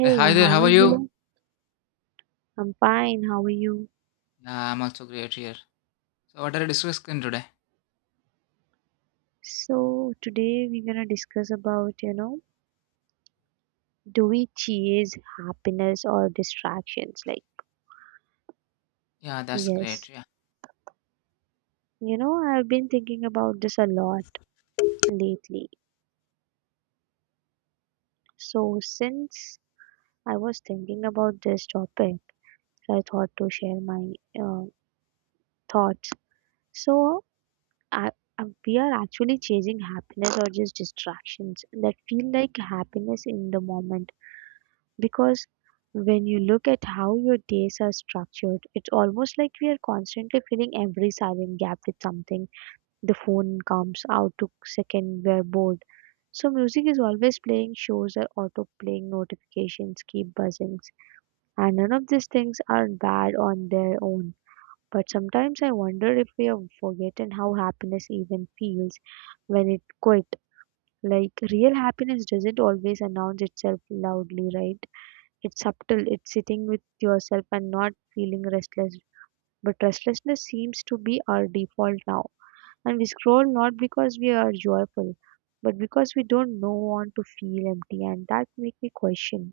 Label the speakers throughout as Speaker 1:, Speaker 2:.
Speaker 1: Hey, hi there,
Speaker 2: how
Speaker 1: how
Speaker 2: are
Speaker 1: are you?
Speaker 2: you? I'm fine. How are you?
Speaker 1: Yeah, I'm also great here. So, what are you discussing today?
Speaker 2: So today we're gonna discuss about, do we chase happiness or distractions? Like,
Speaker 1: Yeah, that's great.
Speaker 2: yes.
Speaker 1: Yeah,
Speaker 2: You know, I've been thinking about this a lot lately. So since I was thinking about this topic, I thought to share my uh, thoughts. So I, we are actually chasing happiness or just distractions that feel like happiness in the moment. Because when you look at how your days are structured, it's almost like we are constantly filling every silent gap with something. The phone comes out to second we're bored. So music is always playing, shows are auto playing, notifications keep buzzing. And none of these things are bad on their own. But sometimes I wonder if we have forgotten how happiness even feels when it quit. Like real happiness doesn't always announce itself loudly, right? It's subtle, it's sitting with yourself and not feeling restless. But restlessness seems to be our default now. And we scroll not because we are joyful, but because we don't know want to feel empty and that make me question.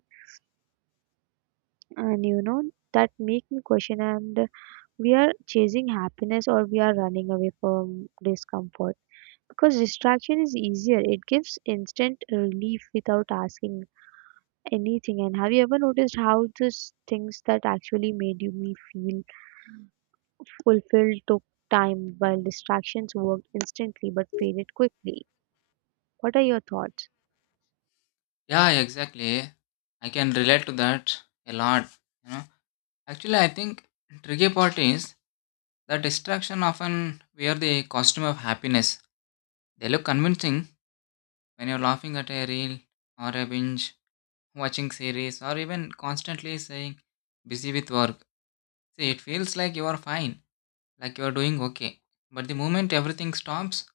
Speaker 2: And you know that make me question and we are chasing happiness or we are running away from discomfort. Because distraction is easier. It gives instant relief without asking anything and have you ever noticed how these things that actually made you me feel "fulfilled" took time, while "distractions" worked instantly but faded quickly. What are your thoughts?
Speaker 1: yeah, exactly. I can relate to that a lot. You know, actually, I think tricky part is that distraction often wear the costume of happiness. They look convincing when you're laughing at a reel or a binge, watching series, or even constantly saying busy with work. See, it feels like you are fine, like you are doing okay. But the moment everything stops,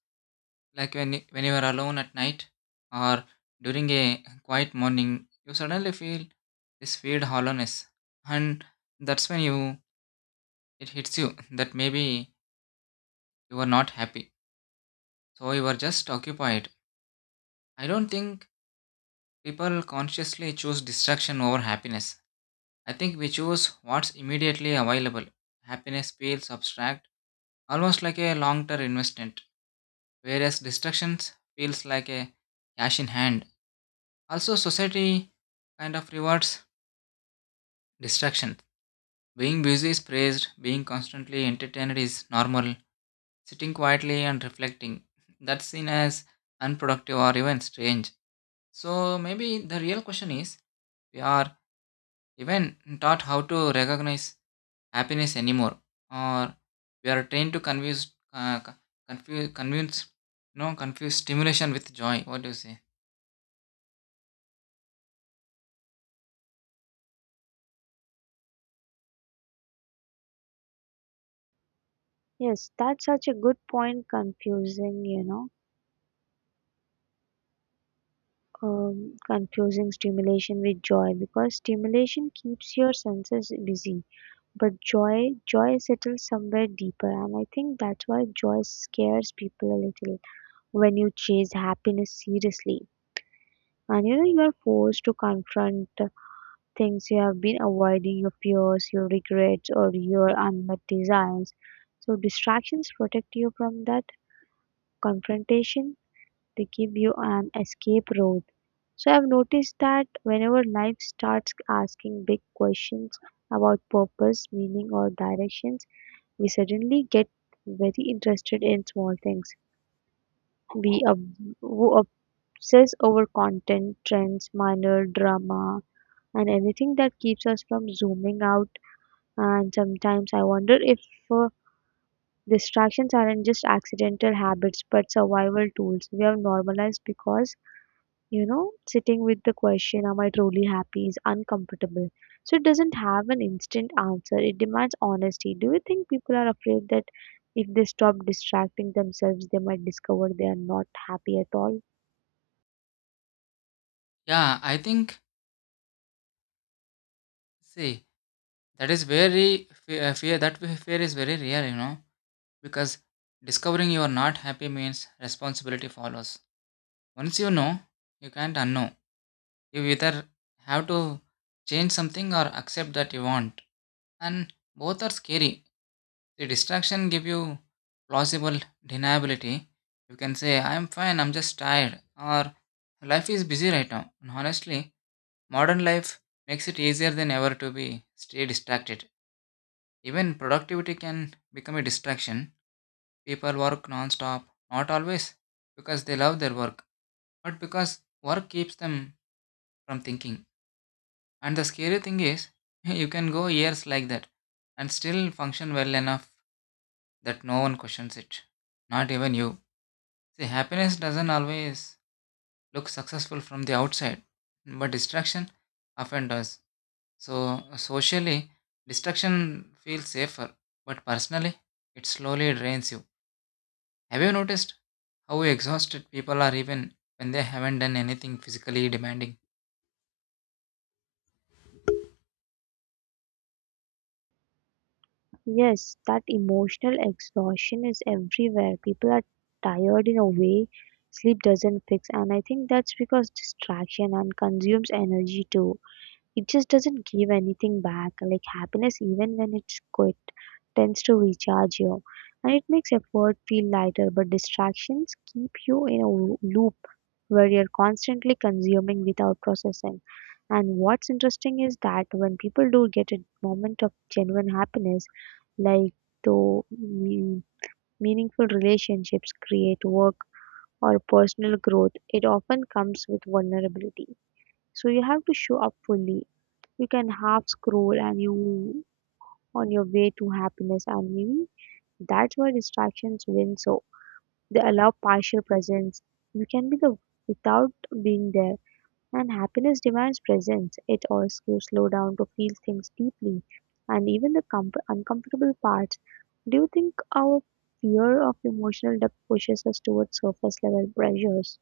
Speaker 1: like when you are alone at night or during a quiet morning, you suddenly feel this weird hollowness, and that's when you it hits you that maybe you are not happy. So you are just occupied. I don't think people consciously choose distraction over happiness. I think we choose what's immediately available. Happiness feels abstract, almost like a long-term investment, whereas distractions feels like a cash in hand. Also, society kind of rewards distraction. Being busy is praised, being constantly entertained is normal, sitting quietly and reflecting. That's seen as unproductive or even strange. So maybe the real question is we are even taught how to recognize happiness anymore, or we are trained to confuse, confuse, convince, no, confuse stimulation with joy. What do you say?
Speaker 2: Yes, that's such a good point. Confusing, you know, confusing stimulation with joy because stimulation keeps your senses busy, but joy, joy settles somewhere deeper, and I think that's why joy scares people a little when you chase happiness seriously. And you know, you are forced to confront things you have been avoiding, your fears, your regrets, or your unmet desires. So, distractions protect you from that confrontation, they give you an escape route. So, I've noticed that whenever life starts asking big questions about purpose, meaning, or directions, we suddenly get very interested in small things. We ob- wo- obsess over content, trends, minor drama, and anything that keeps us from zooming out. And sometimes I wonder if uh, distractions aren't just accidental habits but survival tools we have normalized because, sitting with the question, am I truly happy, is uncomfortable. So it doesn't have an instant answer, it demands honesty. Do you think people are afraid that if they stop distracting themselves, they might discover they are not happy at all?
Speaker 1: Yeah, I think, see, that is very fe- fear, that fe- fear is very real, you know, because discovering you are not happy means responsibility follows. Once you know, you can't unknow. You either have to change something or accept that you want. And both are scary. The distraction give you plausible deniability. You can say, I'm fine, I'm just tired, or life is busy right now. And honestly, modern life makes it easier than ever to be stay distracted. Even productivity can become a distraction. People work non-stop, not always because they love their work, but because work keeps them from thinking. And the scary thing is, you can go years like that and still function well enough that no one questions it. Not even you. See, happiness doesn't always look successful from the outside, but distraction often does. So, socially, distraction feels safer, but personally, it slowly drains you. Have you noticed how exhausted people are even when they haven't done anything physically demanding?
Speaker 2: Yes, that emotional exhaustion is everywhere. People are tired in a way sleep doesn't fix, and I think that's because distraction and consumes energy too it just doesn't give anything back. Like happiness, even when it's quit, tends to recharge you. And it makes effort feel lighter, but distractions keep you in a loop where you're constantly consuming without processing. And what's interesting is that when people do get a moment of genuine happiness, like though me- meaningful relationships create work or personal growth, it often comes with vulnerability. So you have to show up fully you can half scroll and you on your way to happiness and maybe that's why distractions win so they allow partial presence you can be the without being there and happiness demands presence it asks you slow down to feel things deeply and even the uncomfortable parts. Do you think our fear of emotional depth pushes us towards surface level pressures?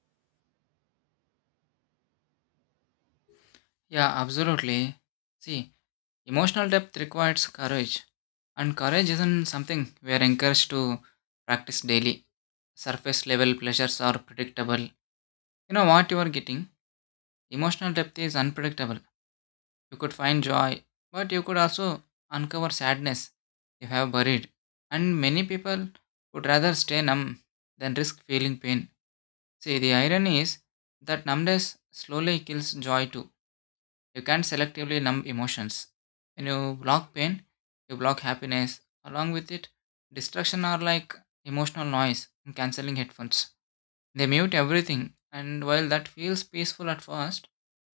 Speaker 1: Yeah, absolutely. See, emotional depth requires courage, and courage isn't something we are encouraged to practice daily. Surface level pleasures are predictable. You know what you are getting? Emotional depth is unpredictable. You could find joy, but you could also uncover sadness you have buried. And many people would rather stay numb than risk feeling pain. See, the irony is that numbness slowly kills joy too. You can't selectively numb emotions. When you block pain, you block happiness along with it. Distraction are like emotional noise in cancelling headphones. They mute everything, and while that feels peaceful at first,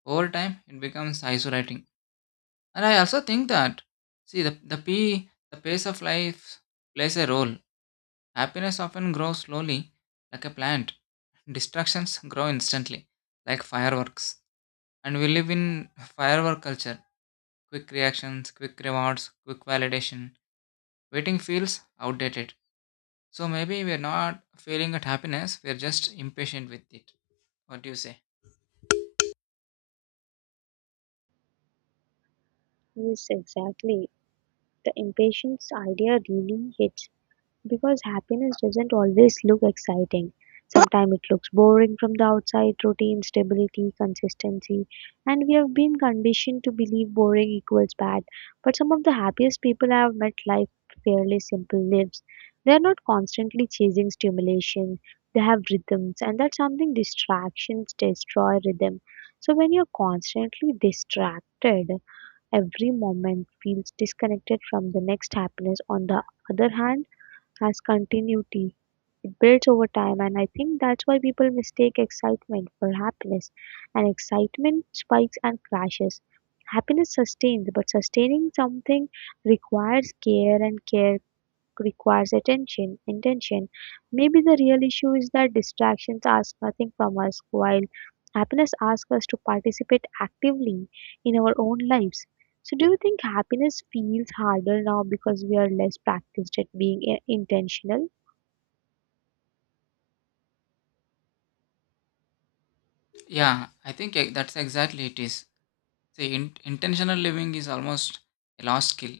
Speaker 1: over time it becomes isolating. And I also think that, see, the pace of life plays a role. Happiness often grows slowly, like a plant. Distractions grow instantly, like fireworks. And we live in firework culture. Quick reactions, quick rewards, quick validation. Waiting feels outdated. So maybe we're not failing at happiness. We're just impatient with it. What do you say?
Speaker 2: Yes, exactly, the impatience idea really hits. Because happiness doesn't always look exciting. Sometimes it looks boring from the outside routine, stability, consistency. And we have been conditioned to believe boring equals bad. But some of the happiest people I have met live fairly simple lives. They are not constantly chasing stimulation. They have rhythms, and that's something distractions destroy rhythm. So when you're constantly distracted, every moment feels disconnected from the next happiness. On the other hand, has continuity. It builds over time, and I think that's why people mistake excitement for happiness. And excitement spikes and crashes. Happiness sustains, but sustaining something requires care, and care requires attention, intention. Maybe the real issue is that distractions ask nothing from us, while happiness asks us to participate actively in our own lives. So, do you think happiness feels harder now because we are less practiced at being intentional?
Speaker 1: Yeah, that's exactly it is. See, intentional living is almost a lost skill.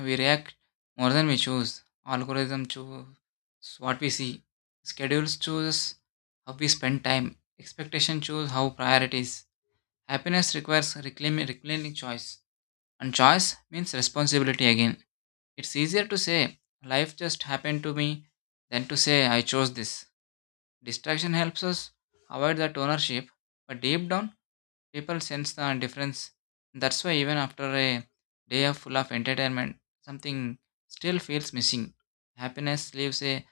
Speaker 1: We react more than we choose. Algorithm choose what we see. Schedules choose how we spend time. Expectation choose how priorities. Happiness requires reclaiming choice. And choice means responsibility again. It's easier to say, life just happened to me, than to say, I chose this. Distraction helps us avoid that ownership. But deep down, people sense the difference. That's why even after a day of full of entertainment, something still feels missing. Happiness leaves a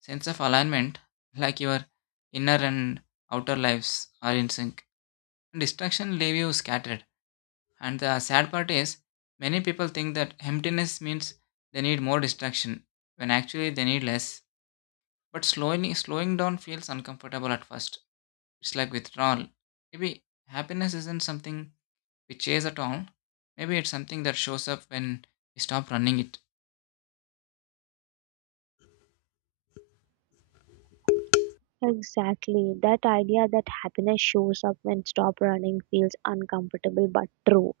Speaker 1: sense of alignment, like your inner and outer lives are in sync. Distraction leave you scattered. And the sad part is, many people think that emptiness means they need more distraction, when actually they need less. But slowing down feels uncomfortable at first. It's like withdrawal. Maybe happiness isn't something we chase at all. Maybe it's something that shows up when we stop running it.
Speaker 2: Exactly. That idea that happiness shows up when stop running feels uncomfortable but true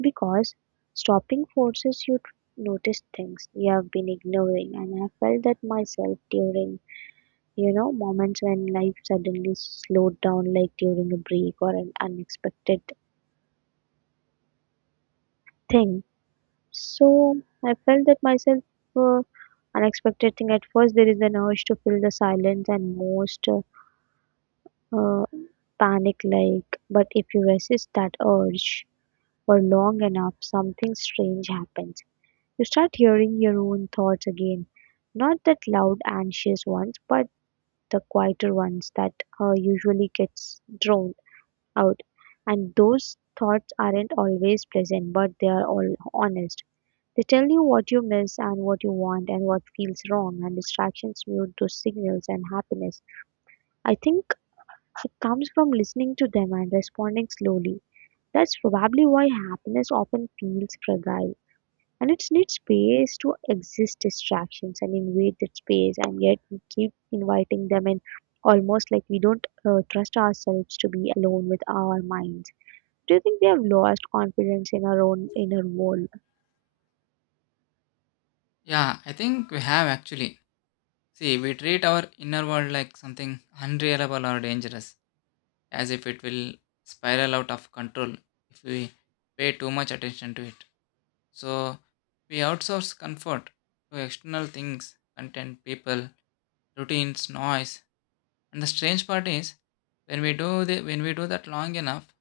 Speaker 2: because stopping forces you to notice things you have been ignoring and I felt that myself during you know moments when life suddenly slowed down like during a break or an unexpected thing. So I felt that myself uh, unexpected thing at first there is an urge to fill the silence and most uh, panic like, but if you resist that urge for long enough, something strange happens. You start hearing your own thoughts again, not that loud, anxious ones, but the quieter ones that usually gets drowned out. And those thoughts aren't always pleasant, but they are all honest. They tell you what you miss and what you want and what feels wrong, and distractions mute those signals and happiness. I think it comes from listening to them and responding slowly. That's probably why happiness often feels fragile. And it needs space to exist distractions and invade that space, and yet we keep inviting them in almost like we don't trust ourselves to be alone with our minds. Do you think we have lost confidence in our own inner world?
Speaker 1: Yeah, I think we have actually. See, we treat our inner world like something unreliable or dangerous, as if it will spiral out of control if we pay too much attention to it. So, we outsource comfort to external things, content, people, routines, noise. And the strange part is, when we do that long enough,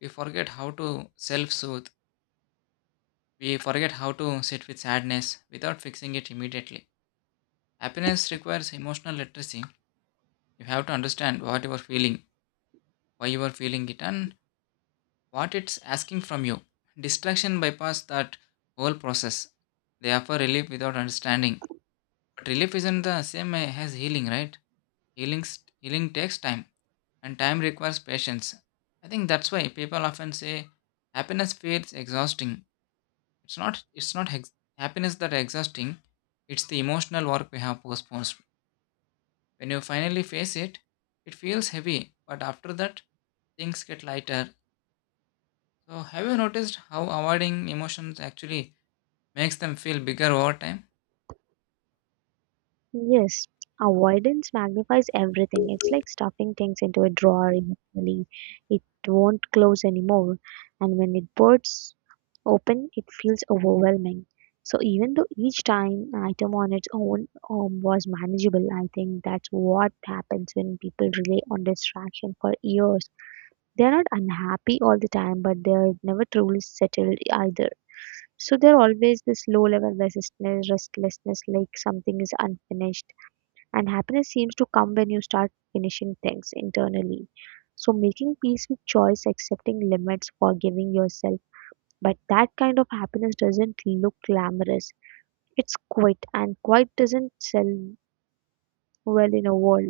Speaker 1: we forget how to self-soothe. We forget how to sit with sadness without fixing it immediately. Happiness requires emotional literacy. You have to understand what you are feeling, why you are feeling it, and what it's asking from you. Distraction bypass that whole process. They offer relief without understanding. But relief isn't the same as healing, right? Healing, Healing takes time, and time requires patience. I think that's why people often say happiness feels exhausting. It's not happiness that exhausting. It's the emotional work we have postponed. When you finally face it, it feels heavy, but after that, things get lighter. So, have you noticed how avoiding emotions actually makes them feel bigger over time?
Speaker 2: Yes, avoidance magnifies everything. It's like stuffing things into a drawer emotionally. It won't close anymore. And when it bursts open, it feels overwhelming. So even though each time item on its own was manageable, I think that's what happens when people rely on distraction for years. They're not unhappy all the time, but they're never truly settled either. So they're always this low level restlessness, like something is unfinished and happiness seems to come when you start finishing things internally. So, making peace with choice, accepting limits, forgiving yourself. But that kind of happiness doesn't look glamorous. It's quiet, and quiet doesn't sell well in a world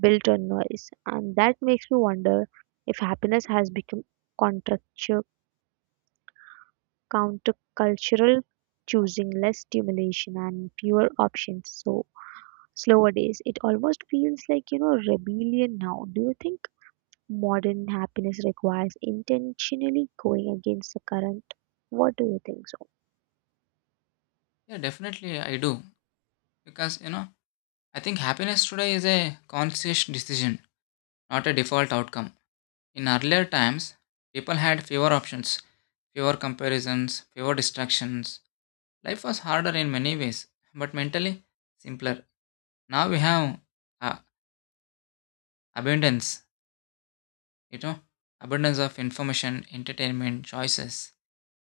Speaker 2: built on noise. And that makes me wonder if happiness has become contractu- countercultural, choosing less stimulation and fewer options. So, slower days. It almost feels like, rebellion now. Do you think? Modern happiness requires intentionally going against the current. What do you think so?
Speaker 1: Yeah, definitely I do. Because, you know, I think happiness today is a conscious decision, not a default outcome. In earlier times, people had fewer options, fewer comparisons, fewer distractions. Life was harder in many ways, but mentally simpler. Now we have uh, abundance, you know, abundance of information, entertainment, choices,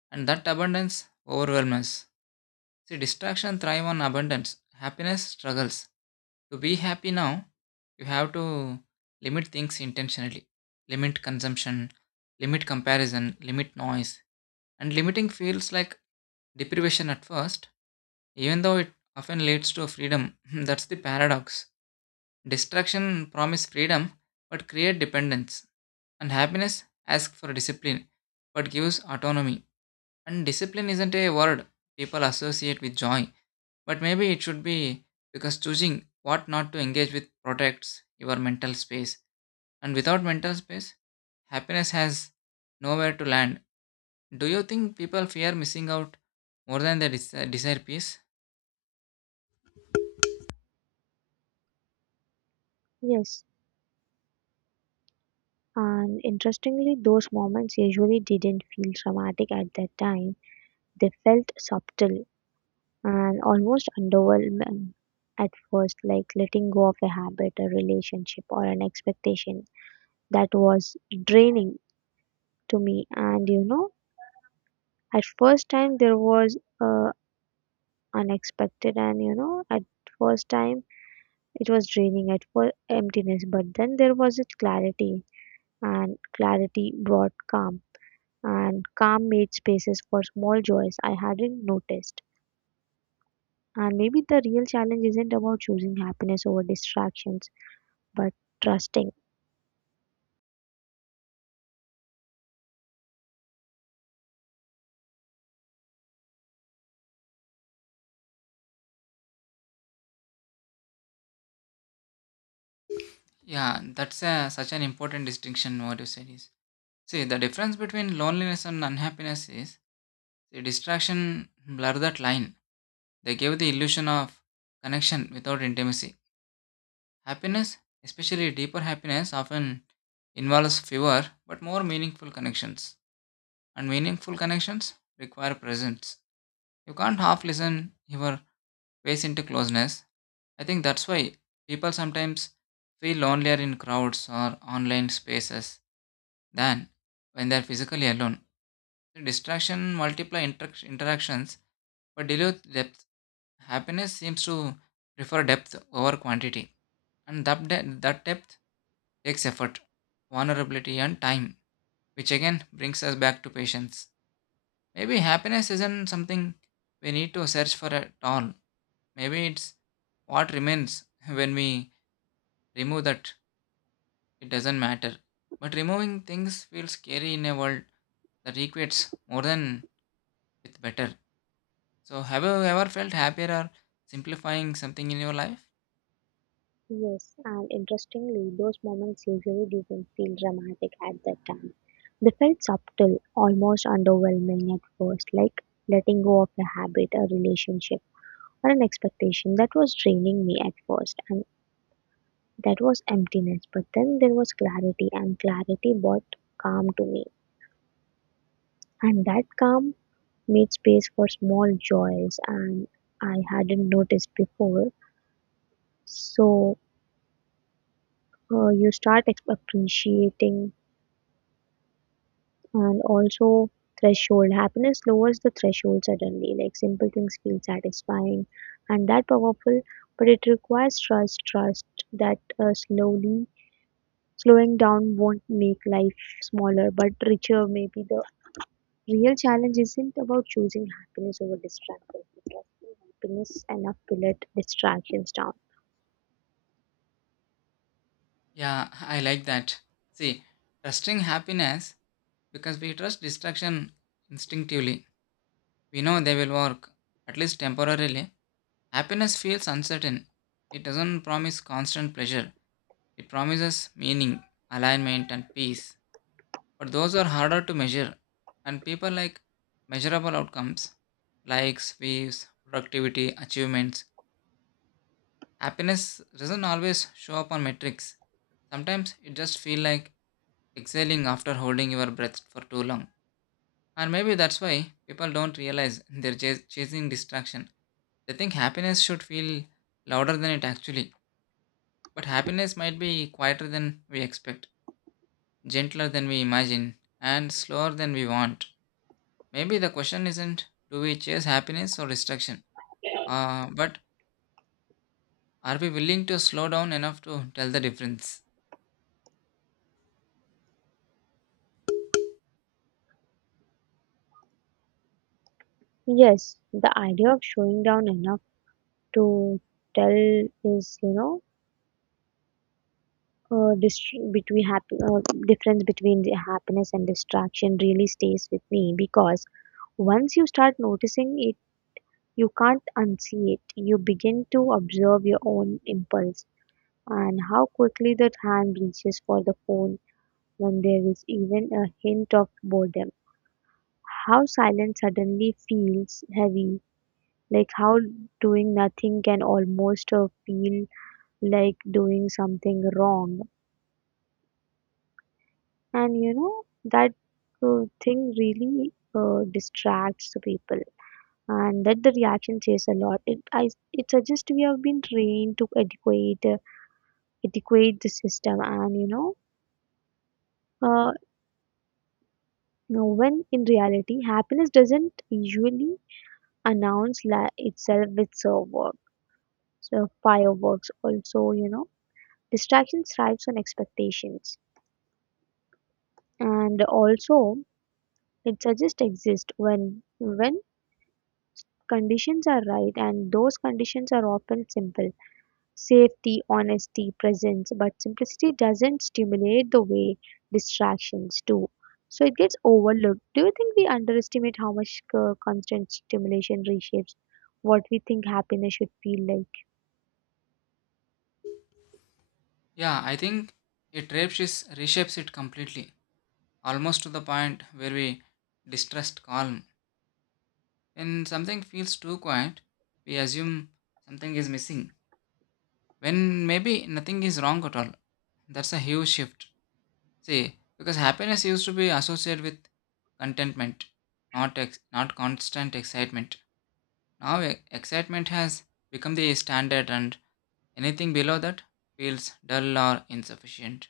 Speaker 1: and that abundance overwhelms us. See, distraction thrive on abundance, happiness struggles. To be happy now, you have to limit things intentionally, limit consumption, limit comparison, limit noise, and limiting feels like deprivation at first, even though it often leads to freedom. That's the paradox. Distraction promise freedom but create dependence. And happiness asks for discipline but gives autonomy. And discipline isn't a word people associate with joy, but maybe it should be, because choosing what not to engage with protects your mental space. And without mental space, happiness has nowhere to land. Do you think people fear missing out more than they desire peace?
Speaker 2: Yes, and interestingly, those moments usually didn't feel traumatic at that time. They felt subtle and almost underwhelming at first, like letting go of a habit, a relationship, or an expectation that was draining to me. And you know, at first time there was unexpected, and you know, at first time it was draining at for emptiness, but then there was a clarity, and clarity brought calm, and calm made spaces for small joys I hadn't noticed. And maybe the real challenge isn't about choosing happiness over distractions, but trusting.
Speaker 1: Yeah, that's a, such an important distinction, what you said is. See, the difference between loneliness and unhappiness is the distraction blur that line. They give the illusion of connection without intimacy. Happiness, especially deeper happiness, often involves fewer but more meaningful connections. And meaningful connections require presence. You can't half listen your ways into closeness. I think that's why people sometimes feel lonelier in crowds or online spaces than when they're physically alone. The distraction multiply interactions, but dilute depth. Happiness seems to prefer depth over quantity, and that depth takes effort, vulnerability, and time, which again brings us back to patience. Maybe happiness isn't something we need to search for at all. Maybe it's what remains when we remove that it doesn't matter. But removing things feels scary in a world that equates more than with better. So, have you ever felt happier or simplifying something in your life?
Speaker 2: Yes, and interestingly, those moments usually didn't feel dramatic at that time. They felt subtle, almost underwhelming at first, like letting go of a habit, a relationship, or an expectation that was draining me at first. And that was emptiness, but then there was clarity, and clarity brought calm to me. And that calm made space for small joys, and I hadn't noticed before. So you start appreciating, and also threshold happiness lowers the threshold suddenly. Like simple things feel satisfying, and that powerful, but it requires trust. Trust that slowly slowing down won't make life smaller but richer maybe the real challenge isn't about choosing happiness over distractions because happiness enough to let distractions down.
Speaker 1: Yeah, I like that. See, trusting happiness because we trust distraction instinctively. We know they will work, at least temporarily. Happiness feels uncertain. It doesn't promise constant pleasure, it promises meaning, alignment, and peace. But those are harder to measure, and people like measurable outcomes, likes, views, productivity, achievements. Happiness doesn't always show up on metrics. Sometimes it just feels like exhaling after holding your breath for too long. And maybe that's why people don't realize they're chasing distraction. They think happiness should feel louder than it actually. But happiness might be quieter than we expect, gentler than we imagine, and slower than we want. Maybe the question isn't do we chase happiness or distraction, but are we willing to slow down enough to tell the difference?
Speaker 2: Yes, the idea of showing down enough to tell is, you know, between happy difference between the happiness and distraction really stays with me because once you start noticing it, you can't unsee it. You begin to observe your own impulse and how quickly that hand reaches for the phone when there is even a hint of boredom. How silence suddenly feels heavy, like how doing nothing can almost feel like doing something wrong. And you know, that thing really distracts the people and that the reaction says a lot it suggests we have been trained to adequate the system and you know uh, no, when in reality happiness doesn't usually announce itself with fireworks, so fireworks also, you know. Distraction thrives on expectations. And also it suggests exist when conditions are right and those conditions are often simple. Safety, honesty, presence, but simplicity doesn't stimulate the way distractions do. So it gets overlooked. Do you think we underestimate how much constant stimulation reshapes what we think happiness should feel like?
Speaker 1: Yeah, I think it reshapes it completely, almost to the point where we distrust calm. When something feels too quiet, we assume something is missing, when maybe nothing is wrong at all. That's a huge shift. See, because happiness used to be associated with contentment, not constant excitement. Now excitement has become the standard, and anything below that feels dull or insufficient.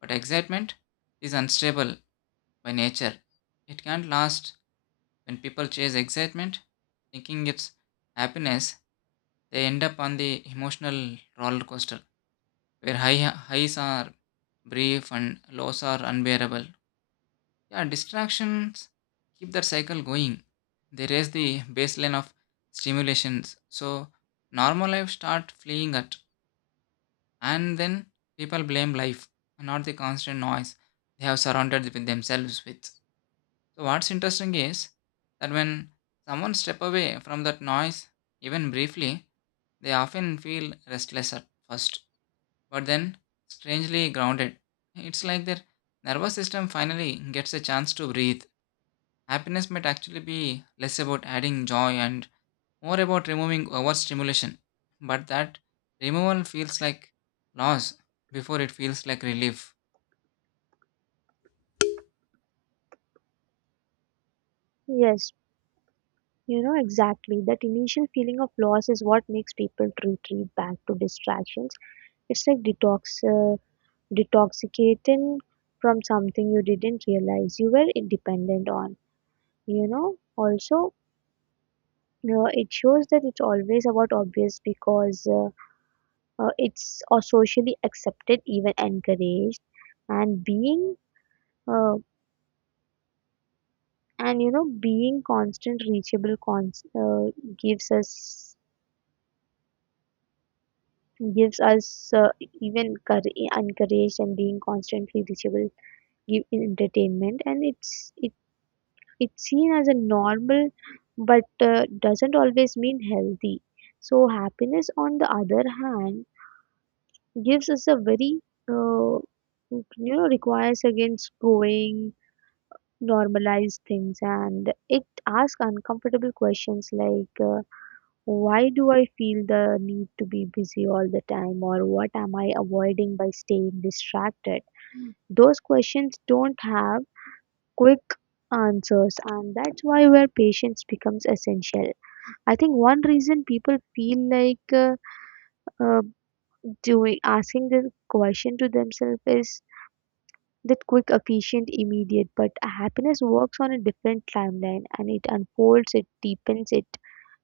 Speaker 1: But excitement is unstable by nature. It can't last. When people chase excitement, thinking it's happiness, they end up on the emotional roller coaster where highs are brief and lows are unbearable. Yeah, distractions keep that cycle going. They raise the baseline of stimulations. So normal life start fleeing at, and then people blame life, not the constant noise they have surrounded with themselves with. So what's interesting is that when someone step away from that noise, even briefly, they often feel restless at first, but then strangely grounded. It's like their nervous system finally gets a chance to breathe. Happiness might actually be less about adding joy and more about removing overstimulation, but that removal feels like loss before it feels like relief.
Speaker 2: Yes, you know, exactly. That initial feeling of loss is what makes people retreat back to distractions. It's like detoxicating from something you didn't realize you were dependent on. You know, also, it shows that it's always about obvious because it's socially accepted, even encouraged, and being. Uh, and you know, being constant, reachable, gives us gives us even courage, encouraged and being constantly reachable give in entertainment and it's seen as a normal but doesn't always mean healthy so happiness on the other hand gives us a very uh, requires against going normalized things and it asks uncomfortable questions like why do I feel the need to be busy all the time, or what am I avoiding by staying distracted? Those questions don't have quick answers, and that's why where patience becomes essential. I think one reason people feel like uh, doing asking this question to themselves is that quick, efficient, immediate, but happiness works on a different timeline and it unfolds, it deepens, it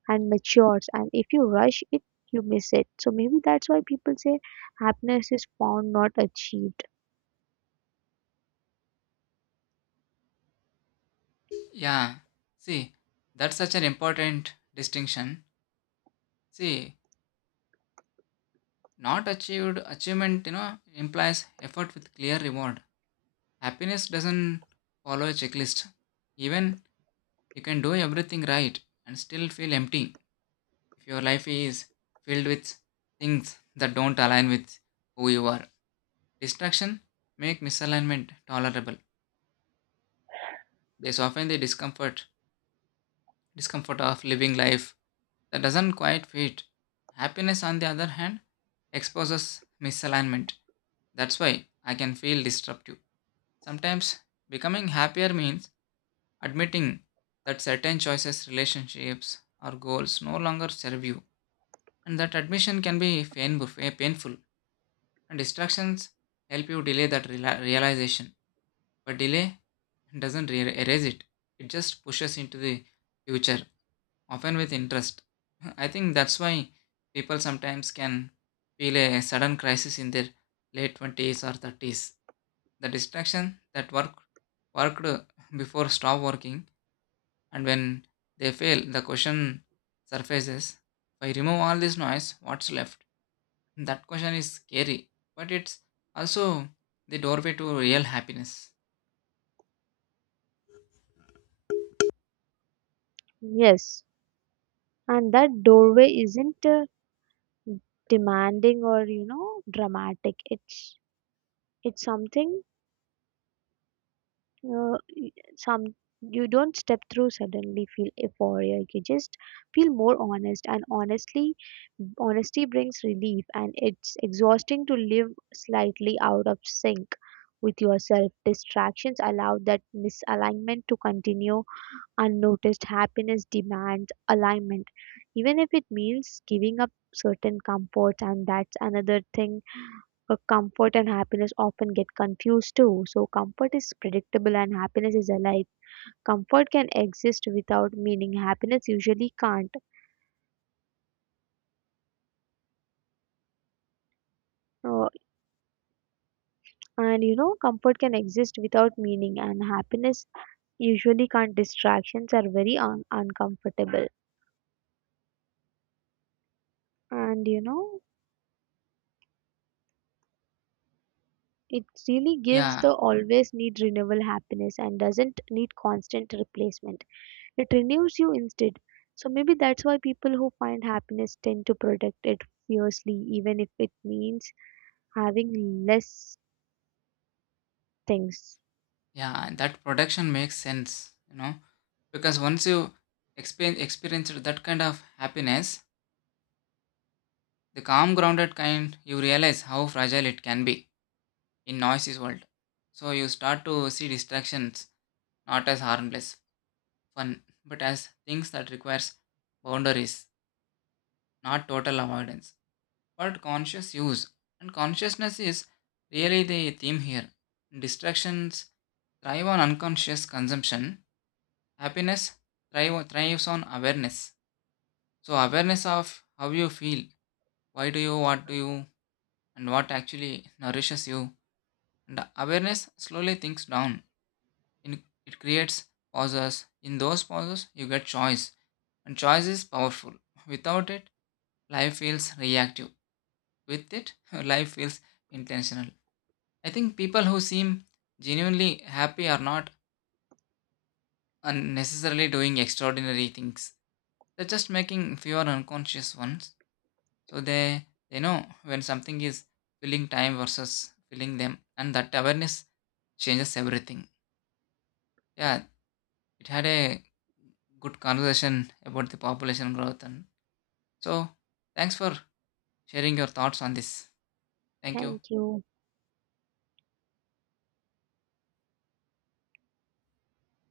Speaker 2: and matures and if you rush it you miss it so maybe that's why people say happiness is found not achieved.
Speaker 1: Yeah, see, that's such an important distinction. See, Not achieved achievement, you know, implies effort with clear reward. Happiness doesn't follow a checklist. Even you can do everything right and still feel empty if your life is filled with things that don't align with who you are. Distraction make misalignment tolerable. They soften the discomfort of living life that doesn't quite fit. Happiness, on the other hand, exposes misalignment. That's why I can feel disruptive. Sometimes becoming happier means admitting that certain choices, relationships, or goals no longer serve you, and that admission can be painful, and distractions help you delay that realization. But delay doesn't erase it, it just pushes into the future, often with interest. I think that's why people sometimes can feel a sudden crisis in their late 20s or 30s. The distraction that work, Worked before stop working, and when they fail, the question surfaces, if I remove all this noise, what's left? That question is scary, but it's also the doorway to real happiness.
Speaker 2: Yes, and that doorway isn't demanding or you know dramatic it's something some you don't step through suddenly feel euphoria you just feel more honest and honestly honesty brings relief and it's exhausting to live slightly out of sync with yourself distractions allow that misalignment to continue unnoticed happiness demands alignment even if it means giving up certain comforts and that's another thing comfort and happiness often get confused too. So, comfort is predictable and happiness is alike. Comfort can exist without meaning, happiness usually can't. Uh, and you know, comfort can exist without meaning, and happiness usually can't. Distractions are very uncomfortable. And you know, it really gives
Speaker 1: Yeah,
Speaker 2: the always need renewal happiness and doesn't need constant replacement. It renews you instead. So maybe that's why people who find happiness tend to protect it fiercely, even if it means having less things.
Speaker 1: Yeah, and that production makes sense, you know, because once you experienced that kind of happiness, the calm, grounded kind, you realize how fragile it can be in noisy world. So you start to see distractions not as harmless, fun, but as things that requires boundaries, not total avoidance, but conscious use. And consciousness is really the theme here. Distractions thrive on unconscious consumption. Happiness thrives on awareness. So awareness of how you feel, why do you, what do you, and what actually nourishes you. And awareness slowly thinks down. In, it creates pauses. In those pauses, you get choice, and choice is powerful. Without it, life feels reactive. With it, life feels intentional. I think people who seem genuinely happy are not unnecessarily doing extraordinary things. They're just making fewer unconscious ones. So they know when something is filling time versus filling them, and that awareness changes everything. Yeah, it had a good conversation about the population growth, and so thanks for sharing your thoughts on this. Thank you.
Speaker 2: Thank you.